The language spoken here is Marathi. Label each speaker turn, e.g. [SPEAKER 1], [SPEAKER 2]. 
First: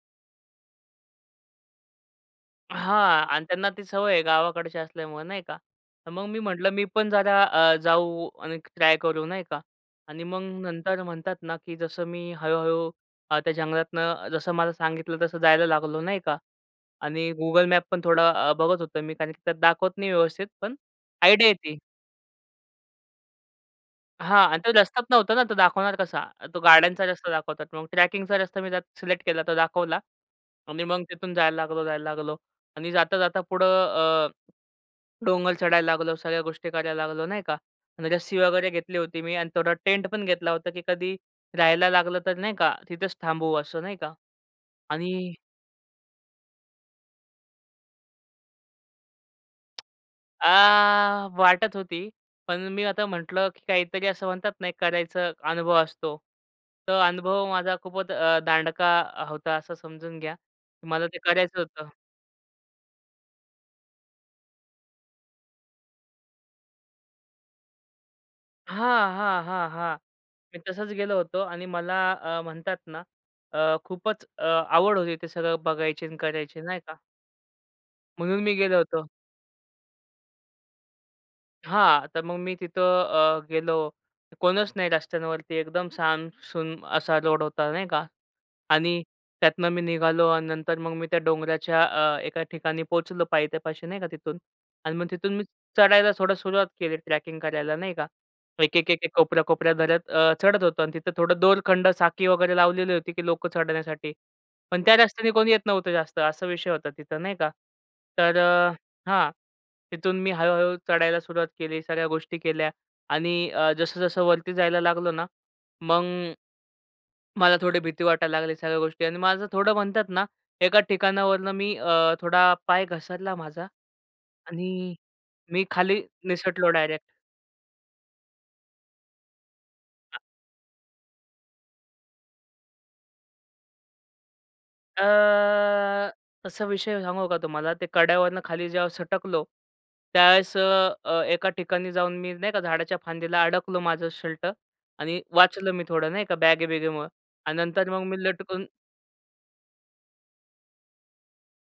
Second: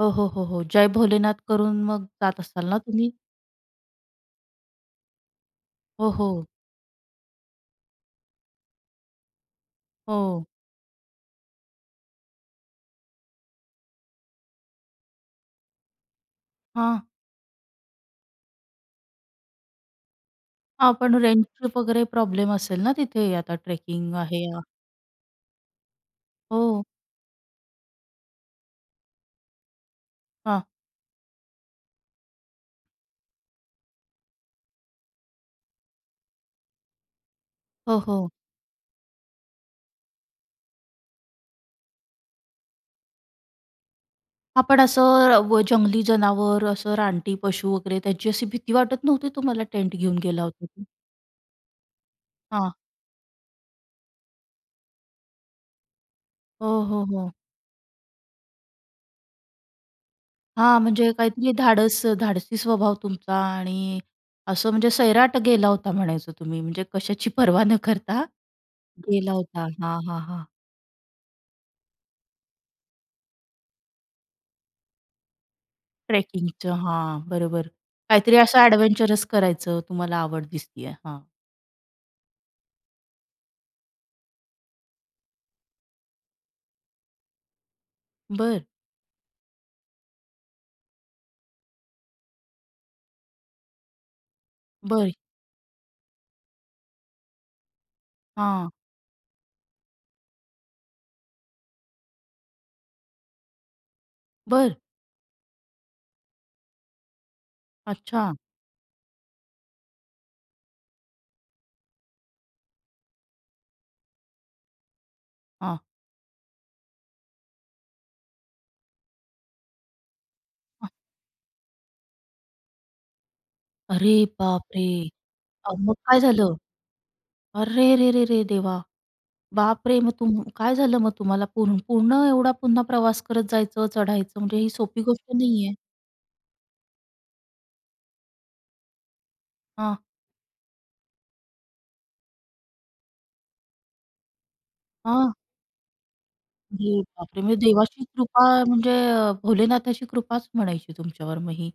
[SPEAKER 1] हो, हो, हो, हो. जय भोलेनाथ. करून मग जात असाल ना तुम्ही?
[SPEAKER 2] हां, आणि त्यांना ती सवय आहे गावाकडची असल्यामुळं नाही का, तर
[SPEAKER 1] हो,
[SPEAKER 2] मग मी
[SPEAKER 1] हो.
[SPEAKER 2] म्हटलं मी पण जरा अ, जाऊ आणि ट्राय करू नाही का आणि मग
[SPEAKER 1] हो.
[SPEAKER 2] नंतर म्हणतात ना, की जसं मी हळू-हळू अ, त्या जंगलातनं जसं मला सांगितलं, तसं जायला लागलो नाही का
[SPEAKER 1] हां.
[SPEAKER 2] आणि Google Map पण थोडा अ, बघत होतो मी कारण की त्यात दाखवत नाही व्यवस्थित, पण
[SPEAKER 1] हां, पण अ, रेंट
[SPEAKER 2] आयडिया
[SPEAKER 1] ट्रिप
[SPEAKER 2] येती.
[SPEAKER 1] वगैरे प्रॉब्लेम असेल ना, तिथे आता ट्रेकिंग आहे?
[SPEAKER 2] हां अन्
[SPEAKER 1] हां.
[SPEAKER 2] तो रस्त्याच नव्हता ना, तो दाखवणार कसा? अ, तो
[SPEAKER 1] हो.
[SPEAKER 2] गाड्यांचा रस्ता दाखवतात. मग ट्रॅकिंगचा रस्ता मी त्यात सिलेक्ट केला तो दाखवला
[SPEAKER 1] हां.
[SPEAKER 2] आणि मग तिथून जायला लागलो, जायला लागलो आणि जाता-जाता पुढं अ, डोंगर चढायला लागलो, सगळ्या गोष्टी करायला लागलो नाही का
[SPEAKER 1] हो,
[SPEAKER 2] आणि
[SPEAKER 1] हो.
[SPEAKER 2] रस्सी वगैरे घेतली होती मी अन् थोडा टेंट पण घेतला होता की कधी राहायला लागलं, तर नाही का तिथेच थांबवू असं नाही का
[SPEAKER 1] हां, पण
[SPEAKER 2] आणि
[SPEAKER 1] असं व जंगली जनावर असं रानटी पशू वगैरे त्यांची अशी भीती वाटत नव्हती तुम्हाला टेंट घेऊन गेला
[SPEAKER 2] अ,
[SPEAKER 1] होता तर.
[SPEAKER 2] वाटत होती, पण
[SPEAKER 1] हां.
[SPEAKER 2] मी आता म्हंटलं की काहीतरी असं म्हणतात ना, एक करायचा अनुभव असतो.
[SPEAKER 1] हो,
[SPEAKER 2] तो
[SPEAKER 1] हो, हो.
[SPEAKER 2] अनुभव माझा खूपच अ, दांडका अ, होता असं समजून घ्या.
[SPEAKER 1] हां,
[SPEAKER 2] मला
[SPEAKER 1] म्हणजे
[SPEAKER 2] ते
[SPEAKER 1] काहीतरी
[SPEAKER 2] करायचं होतं.
[SPEAKER 1] धाडस अ, धाडसी स्वभाव तुमचा आणि असं म्हणजे सैराट गेला होता म्हणायचं तुम्ही, म्हणजे कशाची पर्वा न करता
[SPEAKER 2] हां,
[SPEAKER 1] गेला
[SPEAKER 2] हां,
[SPEAKER 1] होता.
[SPEAKER 2] हां, हां.
[SPEAKER 1] हां, हां, हां.
[SPEAKER 2] मी तसच गेलो होतो आणि मला अ, म्हणतात ना, अ, खूपच अ, आवड होती ते सगळं बघायची अन् करायची
[SPEAKER 1] ट्रेकिंगचं
[SPEAKER 2] नाही का.
[SPEAKER 1] हां, बरोबर. काहीतरी
[SPEAKER 2] म्हणून मी
[SPEAKER 1] असं
[SPEAKER 2] गेलो होतो.
[SPEAKER 1] अ‍ॅडव्हेंचरस करायचं तुम्हाला आवड दिसतीये. हां.
[SPEAKER 2] हां. तर मग मी तिथं अ, गेलो. कोणच नाही रस्त्यांवरती, एकदम साम सुम असा रोड होता नाही का
[SPEAKER 1] बरं.
[SPEAKER 2] आणि त्यातनं मी निघालो अन् नंतर मग मी त्या डोंगराच्या अ, एका ठिकाणी पोहचलो पायथ्यापाशी नाही का तिथून अन् मग
[SPEAKER 1] बरं.
[SPEAKER 2] तिथून मी चढायला थोडं सुरुवात केली ट्रॅकिंग करायला नाही का.
[SPEAKER 1] हां.
[SPEAKER 2] एक-एक, एक-एक कोपऱ्या कोपऱ्या धरत अ, चढत होतो अन् तिथं थोडं दोरखंड, साखळी वगैरे लावलेली होती, की लोकं चढण्यासाठी,
[SPEAKER 1] बरं.
[SPEAKER 2] पण त्या रस्त्याने कोणी येत नव्हतं जास्त असा विषय होता तिथं नाही का,
[SPEAKER 1] अच्छा.
[SPEAKER 2] तर अ, हां, तिथून मी हळू हळू चढायला सुरुवात केली, सगळ्या गोष्टी केल्या आणि अ, जसं-जसं वरती जायला लागलो ना,
[SPEAKER 1] हां.
[SPEAKER 2] मग मला थोडी भीती वाटायला लागली, सगळ्या गोष्टी अन् माझं थोडं म्हणतात ना, एका
[SPEAKER 1] हां.
[SPEAKER 2] ठिकाणावरून मी अ, थोडा पाय घसरला माझा
[SPEAKER 1] अरे बापरे!
[SPEAKER 2] आणि मी
[SPEAKER 1] अ, मग
[SPEAKER 2] खाली
[SPEAKER 1] काय झालं?
[SPEAKER 2] निसटलो डायरेक्ट.
[SPEAKER 1] अरे रे रे रे! देवा, बापरे! मग तुम काय झालं मग तुम्हाला? पूर्ण पूर्ण एवढा पुन्हा प्रवास करत जायचं, चढायचं म्हणजे ही सोपी गोष्ट नाहीये.
[SPEAKER 2] अ, कसा विषय आहे सांगू का तुम्हाला. ते कड्यावरून खाली जेव्हा सटकलो,
[SPEAKER 1] हां.
[SPEAKER 2] त्यावेळेस अ, अ, एका ठिकाणी जाऊन मी नाही का झाडाच्या फांदीला अडकलो माझं शर्ट आणि
[SPEAKER 1] हां.
[SPEAKER 2] वाचलं मी थोडं नाही का,
[SPEAKER 1] अरे
[SPEAKER 2] बॅगे-बिगेमुळं
[SPEAKER 1] बापरे!
[SPEAKER 2] अन्
[SPEAKER 1] म्हणजे
[SPEAKER 2] नंतर मग
[SPEAKER 1] देवाची
[SPEAKER 2] मी
[SPEAKER 1] कृपा
[SPEAKER 2] लटकून
[SPEAKER 1] म्हणजे अ, भोलेनाथाची कृपाच म्हणायची तुमच्यावर मग ही.